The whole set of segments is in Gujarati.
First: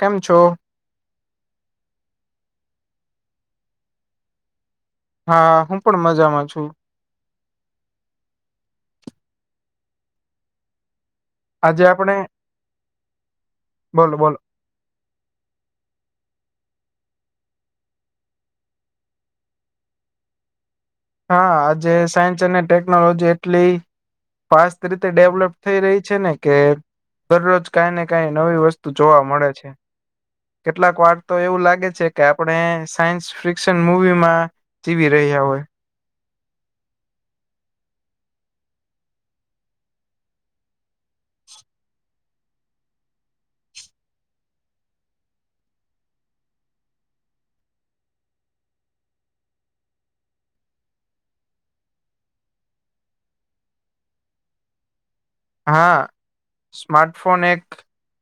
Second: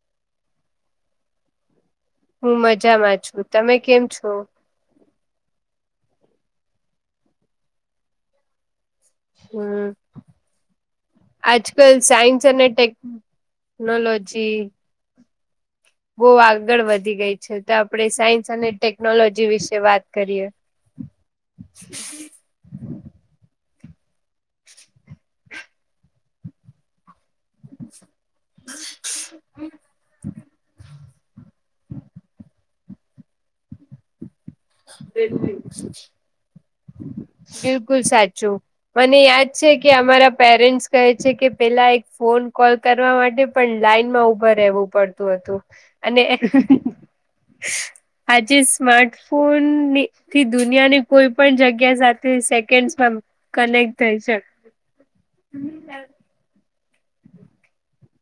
કેમ છો? હું મજામાં છું, તમે કેમ છો? હા, હું પણ મજામાં છું. હમ. આજે આજકલ આપણે સાયન્સ અને બોલો બોલો ટેકટેનોલોજી. [unintelligible] બહુ આગળ વધી ગઈ છે, તો આપણે સાયન્સ અને ટેકનોલોજી વિશે વાત કરીએ. સાયન્સ અને ટેક ટેકનોલોજી એટલી ફાસ્ટ રીતે ડેવલપ થઈ રહી છે ને કે. દરરોજ કઈ ને, કઈ નવી વસ્તુ જોવા મળે છે. હમ. કેટલાક વાર તો એવું લાગે છે કે, આપણે સાયન્સ ફિક્શન મુવીમાં જીવી એ. રહ્યા હોય. [unintelligible] [inaudible] બિલકુલ, સાચું. મને યાદ છે કે, અમારા પેરેન્ટસ કહે છે કે, પેલા એક ફોન કોલ કરવા માટે પણ લાઈન માં ઉભા રહેવું પડતું હતું, અને આજે સ્માટ ફોન ની થી દુનિયાની કોઈ પણ જગ્યા સાથે સેકન્ડ કનેક્ટ થાય શ હા, સ્માર્ટફોન એક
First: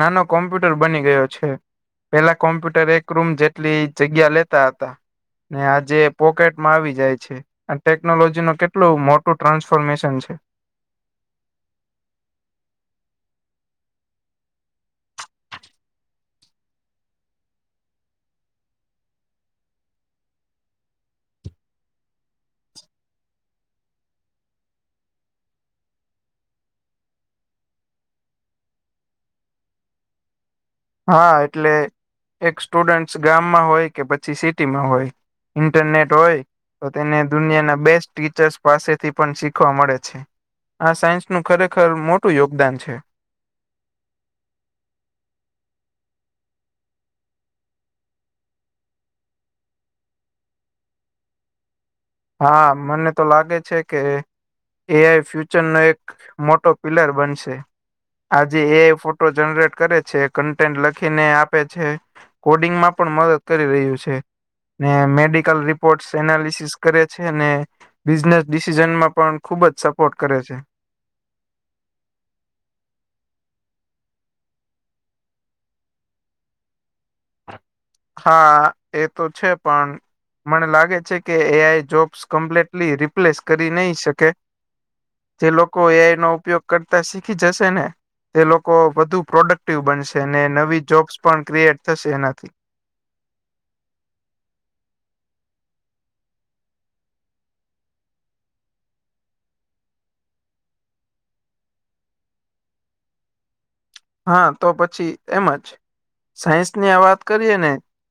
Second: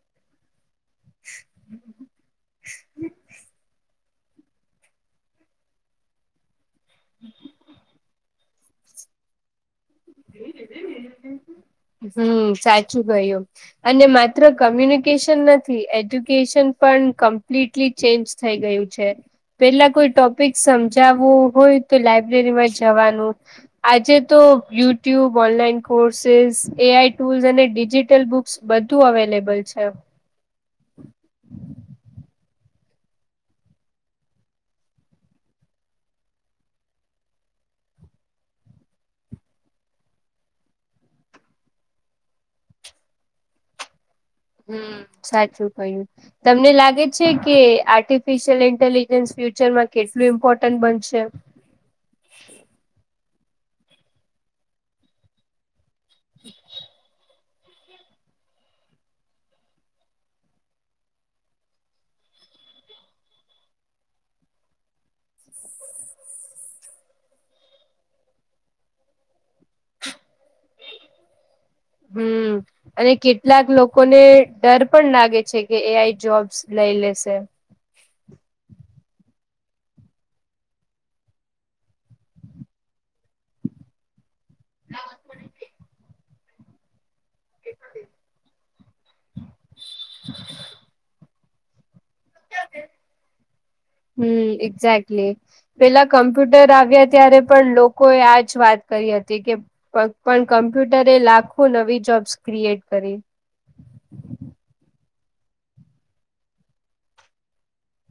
નાનો કોમ્પ્યુટર બની ગયો છે, પેલા કોમ્પ્યુટર એક રૂમ જેટલી જગ્યા લેતા હતા ને, આજે પોકેટમાં આવી જાય છે, અને ટેકનોલોજી નો કેટલો કેટલું મોટું ટ્રાન્સફોર્મેશન છે. હમ્મ, સાચું કર્યું. અને માત્ર કમ્યુનિકેશન નથી, એજ્યુકેશન પણ કમ્પ્લીટ કેટલી ચેન્જ થઈ ગયું છે. પેલા કોઈ ટોપિક સમજાવવું હોય તો, લાઈબ્રેરીમાં જવાનું. આજે તો યુ ટ્યુબ ઓનલાઈન કોર્સ એ, પ્રમાણે આઈ ટુલ્સ અને ડિજીિટલ બુક્સ બધું અવેલેબલ છે. હા, એટલે એક સ્ટુડન્ટ ગામમાં હોય કે, પછી સિટીમાં હોય. ઇન્ટરનેટ હોય. તો તેને દુનિયાના બેસ્ટ ટીચર્સ પાસેથી પણ શીખવા મળે છે. આ સાયન્સ નું ખરેખર મોટું યોગદાન છે. હમ્મ, સાચું કહું. તમને લાગે છે કે, આર્ટિફિશિયલ ઇન્ટેલિજન્સ ફ્યુચરમાં કેટલું ઇમ્પોર્ટન્ટ બનશે. હા, મને તો લાગે છે કે, એ આઈ ફ્યુચરનો એક મોટો પિલર બનશે. આજે એ ફોટો જનરેટ કરે છે, કન્ટેન્ટ લખીને આપે છે. કોડિંગમાં પણ કરી રહ્યું છે, મેડિકલ રિપોર્ટ, એનાલિસિસ કરે છે, અને બિઝનેસ ડિસિઝનમાં પણ ખુબ જ સપોર્ટ કરે છે. હમ્મ. અને કેટલાક લોકોને ડર પણ લાગે છે કે, એ આઈ જોબ્સ લઈ લેશે. હા, છે પણ. મને લાગે છે કે, એ આઈ જોબ્સ કમ્પ્લીટલી રિપ્લેસ કરી નહી શકે. જે લોકો એ આઈ નુ ઉપયોગ કરતા શીખ ખી જશે ને, એ લોકો વધુ પ્રોડક્ટિવ બનશે ને, નવી જોબ્સ પણ ક્રિએટ થશે એનાથી. હમ એક્ઝેક્ટલી. પેલા કમ્પ્યુટર આવ્યા ત્યારે પણ લોકોએ આજ વાત કરી હતી કે પણ કમ્પ્યુટરે લાખો નવી જોબ્સ ક્રિએટ કરી. હા તો પછી એમ જ સાયન્સ ની આ વાત કરીએ ને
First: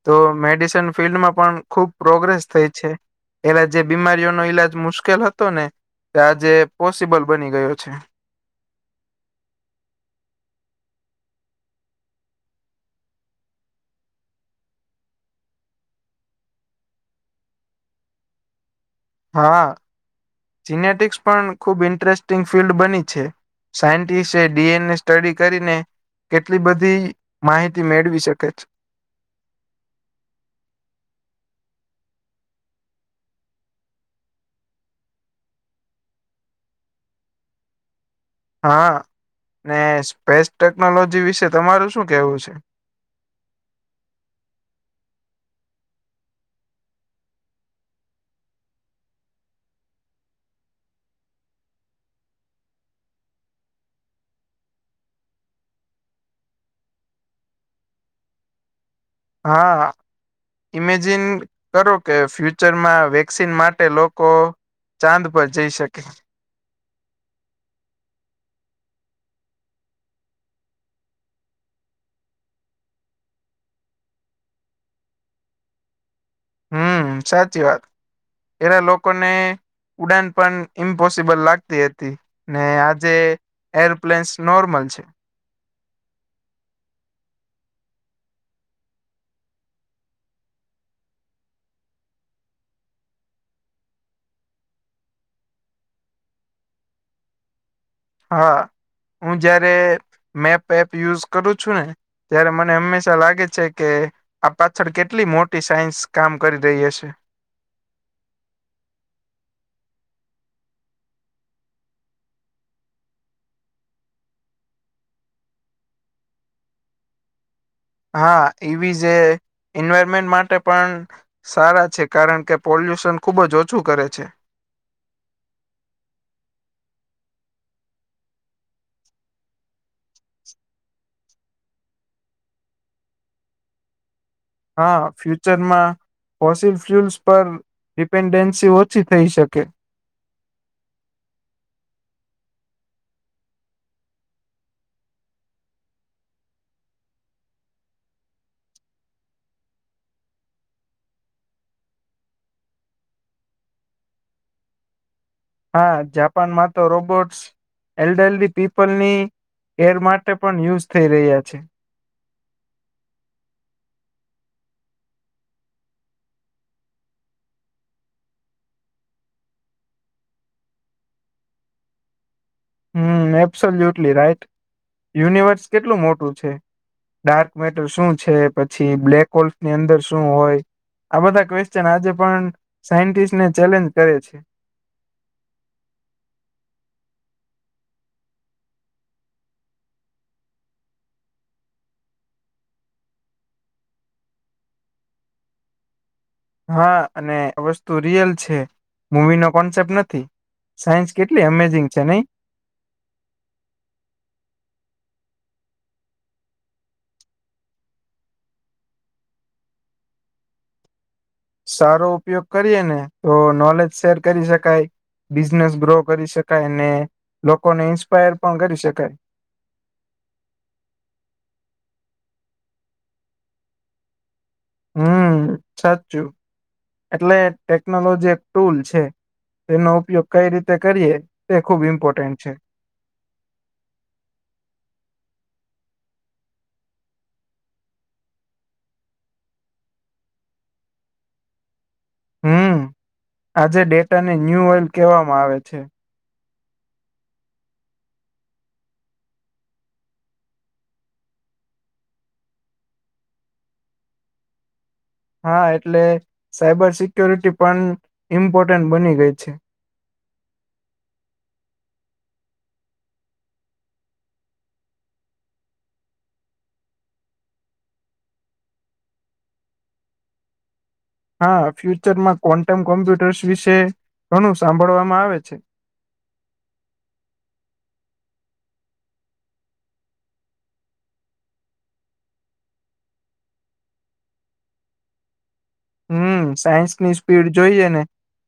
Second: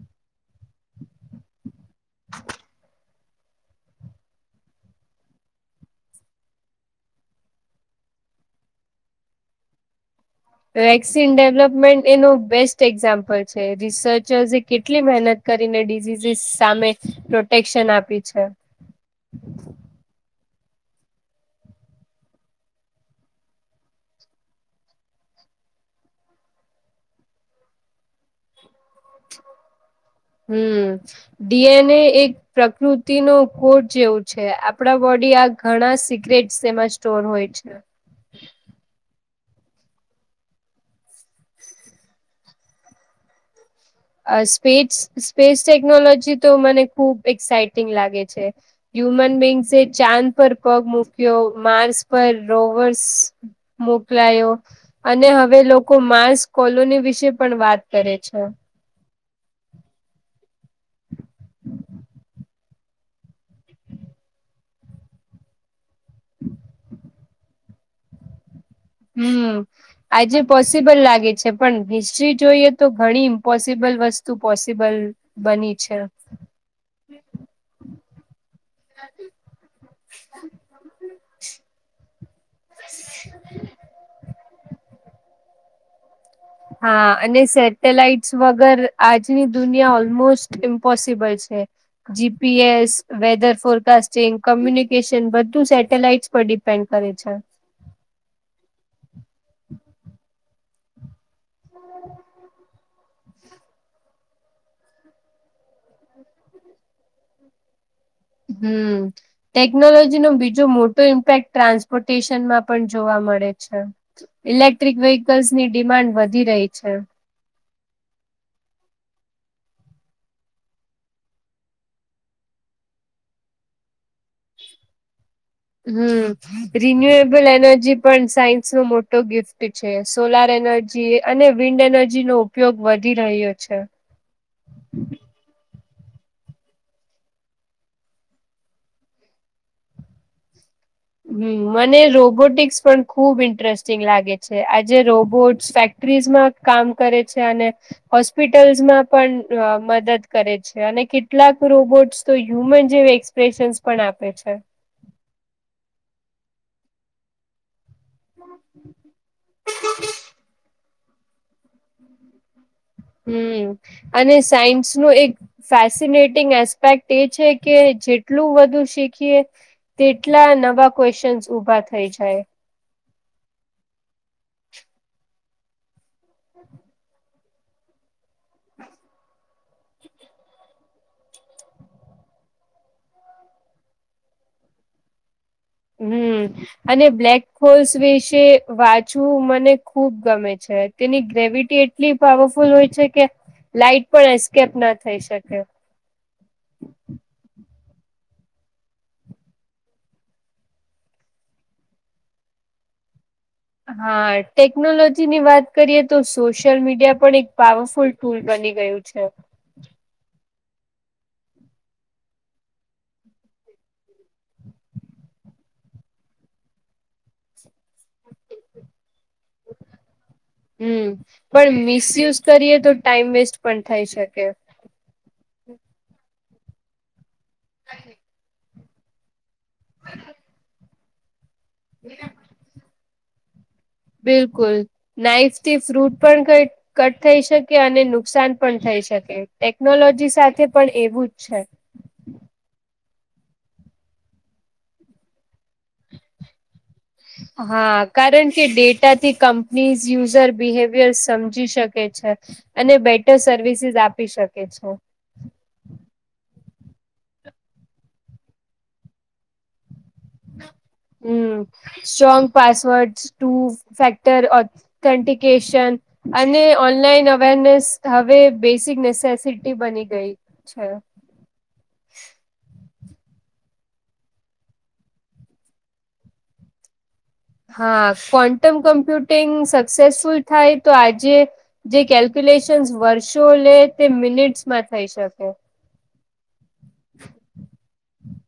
તો મેડિસન ફિલ્ડમાં પણ ખુબ પ્રોગ્રેસ થઈ છે. પેલા જે બીમારીઓનો ઈલાજ મુશ્કેલ હતો ને, તે આજે પોસિબલ બની ગયો છે. વેક્સિન ડેવલપમેન્ટ એનો બેસ્ટ એક્ઝામ્પલ છે રિસર્ચર્સ કેટલી મહેનત કરીને ડિઝઝસ સામે પ્રોટેક્શન આપી છે. હા જીનેટિક્સ પણ ખુબ ઇન્ટરેસ્ટિંગ ફિલ્ડ બની છે. સાયન્ટિસ્ટ એ ડીએનએ સ્ટડી કરીને. કેટલી બધી માહિતી મેળવી શકે છે. હમ ડી એન એ એક પ્રકૃતિનુ કોટ જેવું છે. આપણા બોડી આ ઘણા સિગરેટસ તેમાં સ્ટોર હોય છે. હા, ને સ્પેસ ટેકનોલોજી વિશે તમારું શું કેવું છે? અ, સ્પેસ સ્પેસ ટેકનોલોજી તો મને ખૂબ એક્સાઇટિંગ લાગે છે. હ્યુમન બીંગ્સે ચાંદ પર પગ મૂક્યો, માર્સ પર રોવર્સ મોકલાયો. અને હવે લોકો માર્સ કોલોની વિશે પણ વાત કરે છે. હા, હા. ઈમેજિન કરો કે ફ્યુચરમાં વેક્સિન માટે લોકો ચાંદ પર જઈ શકે. હમ. આજે પોસિબલ લાગે છે પણ હિસ્ટ્રી જોઈએ તો ઘણી ઇમ્પોસિબલ વસ્તુ પોસિબલ બની છે. હમ, સાચી વાત. પેલા લોકોને ઉડાન પણ ઇમ્પોસિબલ લાગતી હતી. ને આજે એરોપ્લેન્સ નોર્મલ છે. હા, અને સેટેલાઈટ્સ વગર આજની દુનિયા ઓલમોસ્ટ ઇમ્પોસિબલ છે. જીપીએસ, વેધર ફોરકાસ્ટિંગ, કોમ્યુનિકેશન બધું સેટેલાઈટ ઉપર ડિપેન્ડ કરે છે. હા, હું જયારે મેપ એપ યુઝ કરું છું ને, ત્યારે મને હંમેશા લાગે છે કે આ પાછળ કેટલી મોટી સાયન્સ કામ કરી રહી હશે. હમ્મ. ટેકનોલોજી નો બીજો મોટો ઇમ્પેક્ટ ટ્રાન્સપોર્ટેશનમાં પણ જોવા મળે છે. ઇલેક્ટ્રિક વેહકલ્સની ડિમાન્ડ વધી રહી છે. હા, એવી જે એન્વાયરમેન્ટ માટે પણ સારા છે. કારણ કે, પોલ્યુશન ખુબ જ ઓછું કરે છે. હમ. રિન્યુએબલ એનર્જી પણ સાયન્સ નો મોટો ગિફ્ટ છે. સોલાર એનર્ જી અને વિન્ડનોર્જીનો ઉપયોગ વધી રહ્યો છે. હા, ફ્યુચરમાં ફોસિલ ફ્યુલ્સ પર ડિપેન્ડન્સી ઓછી થઈ શકે. હમ, મને રોબોટિક્સ પણ ખુબ ઇન્ટરેસ્ટિંગ લાગે છે. આજે રોબોટ્સ ફેક ટ્રીઝમાં કામ કરે છે અને હોસ્પિટલ્ઝમાં પણ અ મદદ કરે છે અને કેટલાક રોબોટ્સ તો હ્યુમન જે એક્સ પ્રેશન્સ પણ આપે છે. હા, જાપાનમાં તો રોબોટ્સ એલ્ડરલ્ડી પીપલની કેર માટે પણ યુઝ થઈ રહ્યા છે. હમ્મ, અને સાયન્સનું એક ફેસિનેટિંગ એસ્પેક્ટ એ છે કે જેટલું વધુ શીખીએ તેટલા નવા ક્વેસચન્સ ઉભા થઈ જાય. હમ્મ, એબ્સોલ્યુટલી રાઈટ યુનિવર્સ કેટલું મોટું છે. ડાર્ક મેટર શું છે. પછી બ્લેક હોલ્ફની અંદર શું હોય આ બધાં ક્વેશ્ચન આજે પણ સાયન્ટિસ્ટને ચેલેન્જ કરે છે. હમ. અને બ્લેક હોલ્સ વિશે વાચવું મને ખુબ ગમે છે. તેની ગ્રેવિટી એટલી પાવરફુલ હોય છે કે લાઈટ પણ એસ્કેપ ના થઈ શકે. હા, અને વસ્તુ રીયલ છે. મુવીનો કોન્સેપ્ટ નથી. સાયન્સ કેટલી અમેઝિંગ છે નહી! હા ટેકનોલોજી ની વાત કરીએ તો સોશિયલ મીડિયા પણ એક પાવરફુલ ફુલ બની ગયું છે. સારો ઉપયોગ કરીએ ને તો નોલેજ શેર કરી શકાય. બિઝનેસ ગ્રો કરી શકાય અને લોકોને ઇન્સ્પાયર પણ કરી શકાય. હમ પણ મિસયુઝ કરીએ તો ટાઈમ વેસ્ટ પણ થઈ શકે. હમ સાચું એટલે ટેકનોલોજી એક ટુલ છે. તેનો ઉપયોગ કઈ રીતે કરીએ તે ખુબ ઇમ્પોર્ટન્ટ છે. બિલકુલ નાઈફથી ફ્રૂટ પણ કઈક કટ થઈ શકે અને નુકસાન પણ થઈ શકે. ટેકનોલોજી સાથે પણ એવું જ છે. હમ આજે ડેટાને ન્યૂ ઓઇલ કહેવામાં આવે છે. હા કારણ કે ડેટાથી કંપનીઝ યુઝર બિહેવિયર સમજી શકે છે. અને બેટર સર્વિસીસ આપી શકે છે. હા એટલે સાયબર સિક્યોરિટી પણ ઇમ્પોર્ટન્ટ બની ગઈ છે. હમ strong password two factor authentication અને ઓનલાઈન અવેરનેસ હવે બેસિક નેસેસિટી બની ગઈ છે. હા ફ્યુચરમાં ક્વન્ટમ કોમ્પ્યુટર્સ વિશે ઘણું સાંભળવામાં આવે છે. હા કોન્ટમ કમ્પ્યુટિંગ સક્સેસફુલ થાય તો આજે જે કેલ્ક્યુલેશન્સ વર્ષો લે તે મિનિટ્સમાં થઈ શકે. હમ સાયન્સ ની સ્પીડ જોઈએ ને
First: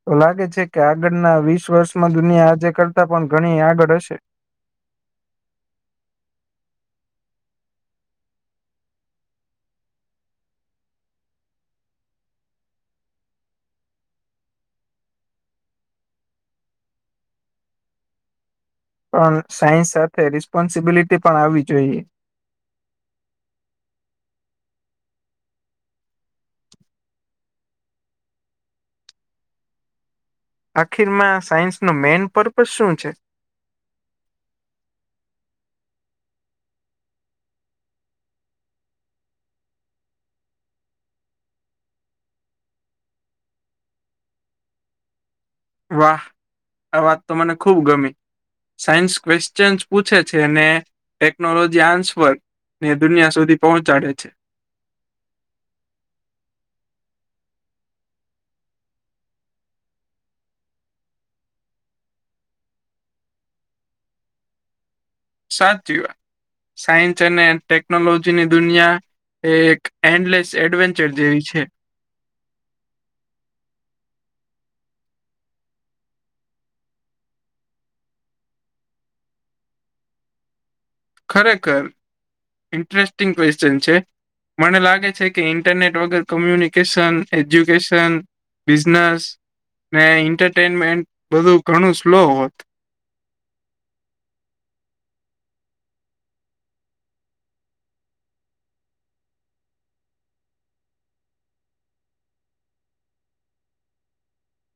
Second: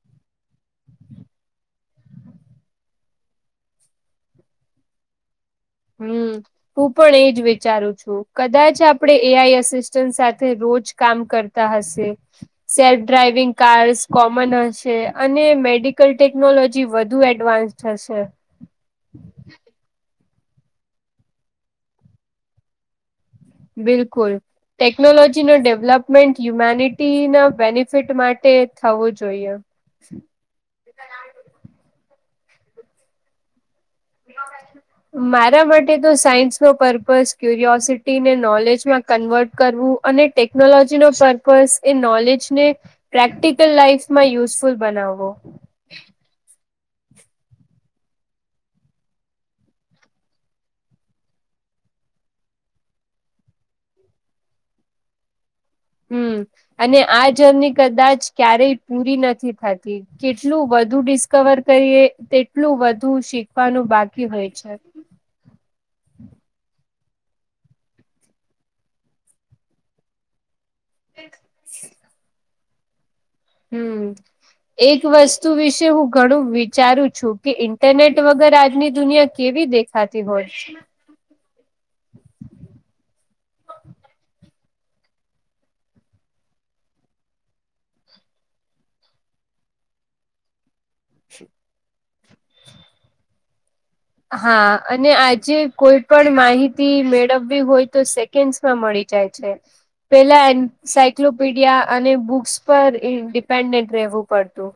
તો લાગે છે કે આગળના વીસ વર્ષમાં દુનિયા આજે કરતાં પણ ઘણી આગળ હશે. હમ. હું પણ એજ વિચારું છું કદાચ આપડે એ આઈ અસિસ્ટન્ટ સાથે રોજ કામ કર તા હશે. સેલ્ફ ડ્રાઈવિંગ કાર્સ કોમન હશે અને મેડિકલ ટેકનોલોજી વધુ એડવાન્સ થશે. પણ સાયન્સ સાથે રિસ્પોન્સિબિલિટી પણ આવવી જોઈએ. બિલકુલ. ટેકનોલોજી નુ ડેવલપમેન્ટ, હ્યુમેનિટીના બેનિફિટ માટે થવું જોઈએ. આખીરમાં સાયન્સ નો મેન પર્પઝ શું છે? [unintelligible] મારા માટે તો સાયન્સ નો પર્પઝ ક્યુરિયોસિટી ને, નોલેજમાં કન્વર્ટ કરવું. અને ટેકનોલોજી નો પર્પઝ એ નોલેજને પ્રેક્ટિકલ લાઈફમાં યુઝફુલ બનાવવો. વાહ, આ વાત તો મને ખુબ ગમે. સાયન્સ ક્વેશ્ચનસ પૂછે છે ને, ટેકનોલોજી આન્સર. ને દુનિયા સુધી પહોંચાડે છે. હમ, અને આ જર્ની કદાચ ક્યારેય પૂરી નથી થતી. કેટલું વધુ ડિસ્કવર કરીએ, તેટલું વધુ શીખવાનું બાકી હોય છે. સાચી વાત, સાયન્સ અને ટેકનોલોજીની દુનિયા એ એન્ડલેસ એડવેન્ચર જેવી છે. હમ. એક વસ્તુ વિશે હું ઘણું વિચારું છું કે, ઇન્ટરનેટ વગર આજની દુનિયા કેવી દેખ થતી હોય. ખરેખર ઇન્ટરેસ્ટિંગ ક્વેશ્ચન છે. મને લાગે કે, ઇન્ટરનેટ વગર કોમ્યુનિકેશન એજ્યુકેશન બિઝનેસ ને, એન્ટરટેનમેન્ટ બધું ઘણું સ્લો હોત. હા, અને આજે કોઈ પણ માહિતી મેળવવી હોય તો માં મળી જાય છે. પેલા એન્સાાયક્લોપીડિયા અને બુક્સ પર ડિપેન્ડન્ટ રહેેવું પડતું.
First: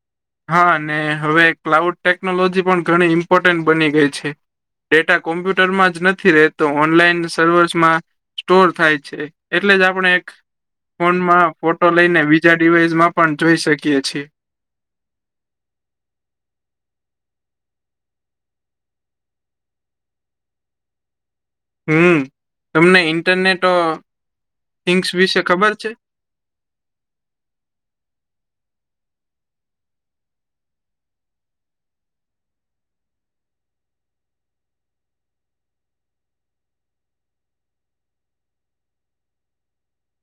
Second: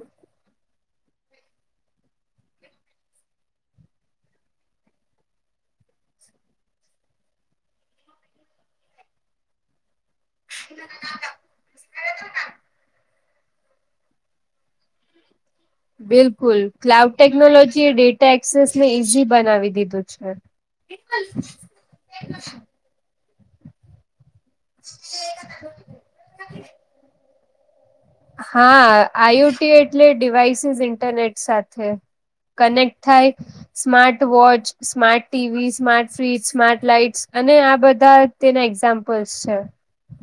હા, હવે ક્લાઉડ પણ ઘણી ઇમ્પોર્ટન્ટ બની ગઈ. ડેટા કોમ્પ્યુટરમાં જ નથી રહેતો, ઓનલાઈન સર્વર્સમાં. સ્ટોર થાય છે, એટલે જ આપણે એક ફોનમાં ફોટો લઈને, બીજા ડિવાઈસમાં પણ જોઈ શકીએ છીએ. બિલકુલ, ક્લાઉડ ટેકનોલોજી એ ડેટા એક્સેસ ને ઈઝી બનાવી દીધું છે. એ [unintelligible] હમ, તમને ઇન્ટરનેટ થિંગસ વિશે ખબર છે. હા, આઈઓટી એટલે ડિવાઈસીસ ઇન્ટરનેટ સાથે કનેક્ટ થાય. Smart watch, smart TV, smart fridge, smart lights અને આ બધા તેના [unintelligible]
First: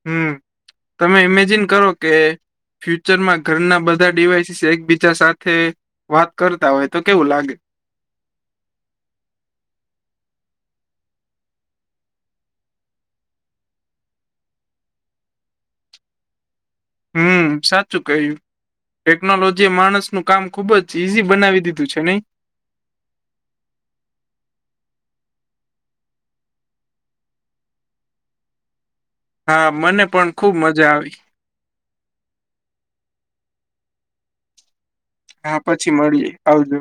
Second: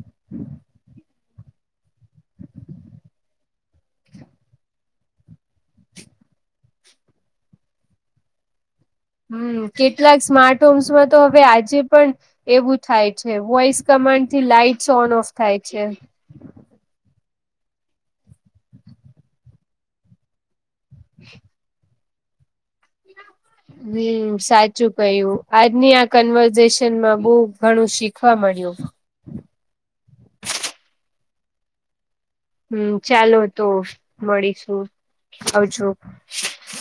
હમ, તમે ઇમેજિન કરો કે ફ્યુચરમાં ઘરના બધા ડિવાઈસીસ એકબીજા સાથે વાત કરતા હોય તો, કેવું લાગે? હમ, કેટલાક સ્માર્ટ હોમ્સમાં તો, હવે આજે પણ એવું થાય છે, વોઈસ કમાન્ડ થી લાઈટસ ઓન ઓફ થાય છે. હમ, સાચું કહ્યું, ટેકનોલોજી એ માણસ નું કામ ખુબ જ ચીઝી બનાવી દીધું છે નઈ. હમ, સાચું ક્યું, આજની આ કન્વર્ઝેશનમાં બહુ ઘણું શીખવા મળ્યું. હા, મને પણ ખુબ મજા આવી. હમ, ચાલો તો મળીશું. હા, પછી આવજો. મળીએ આવજો.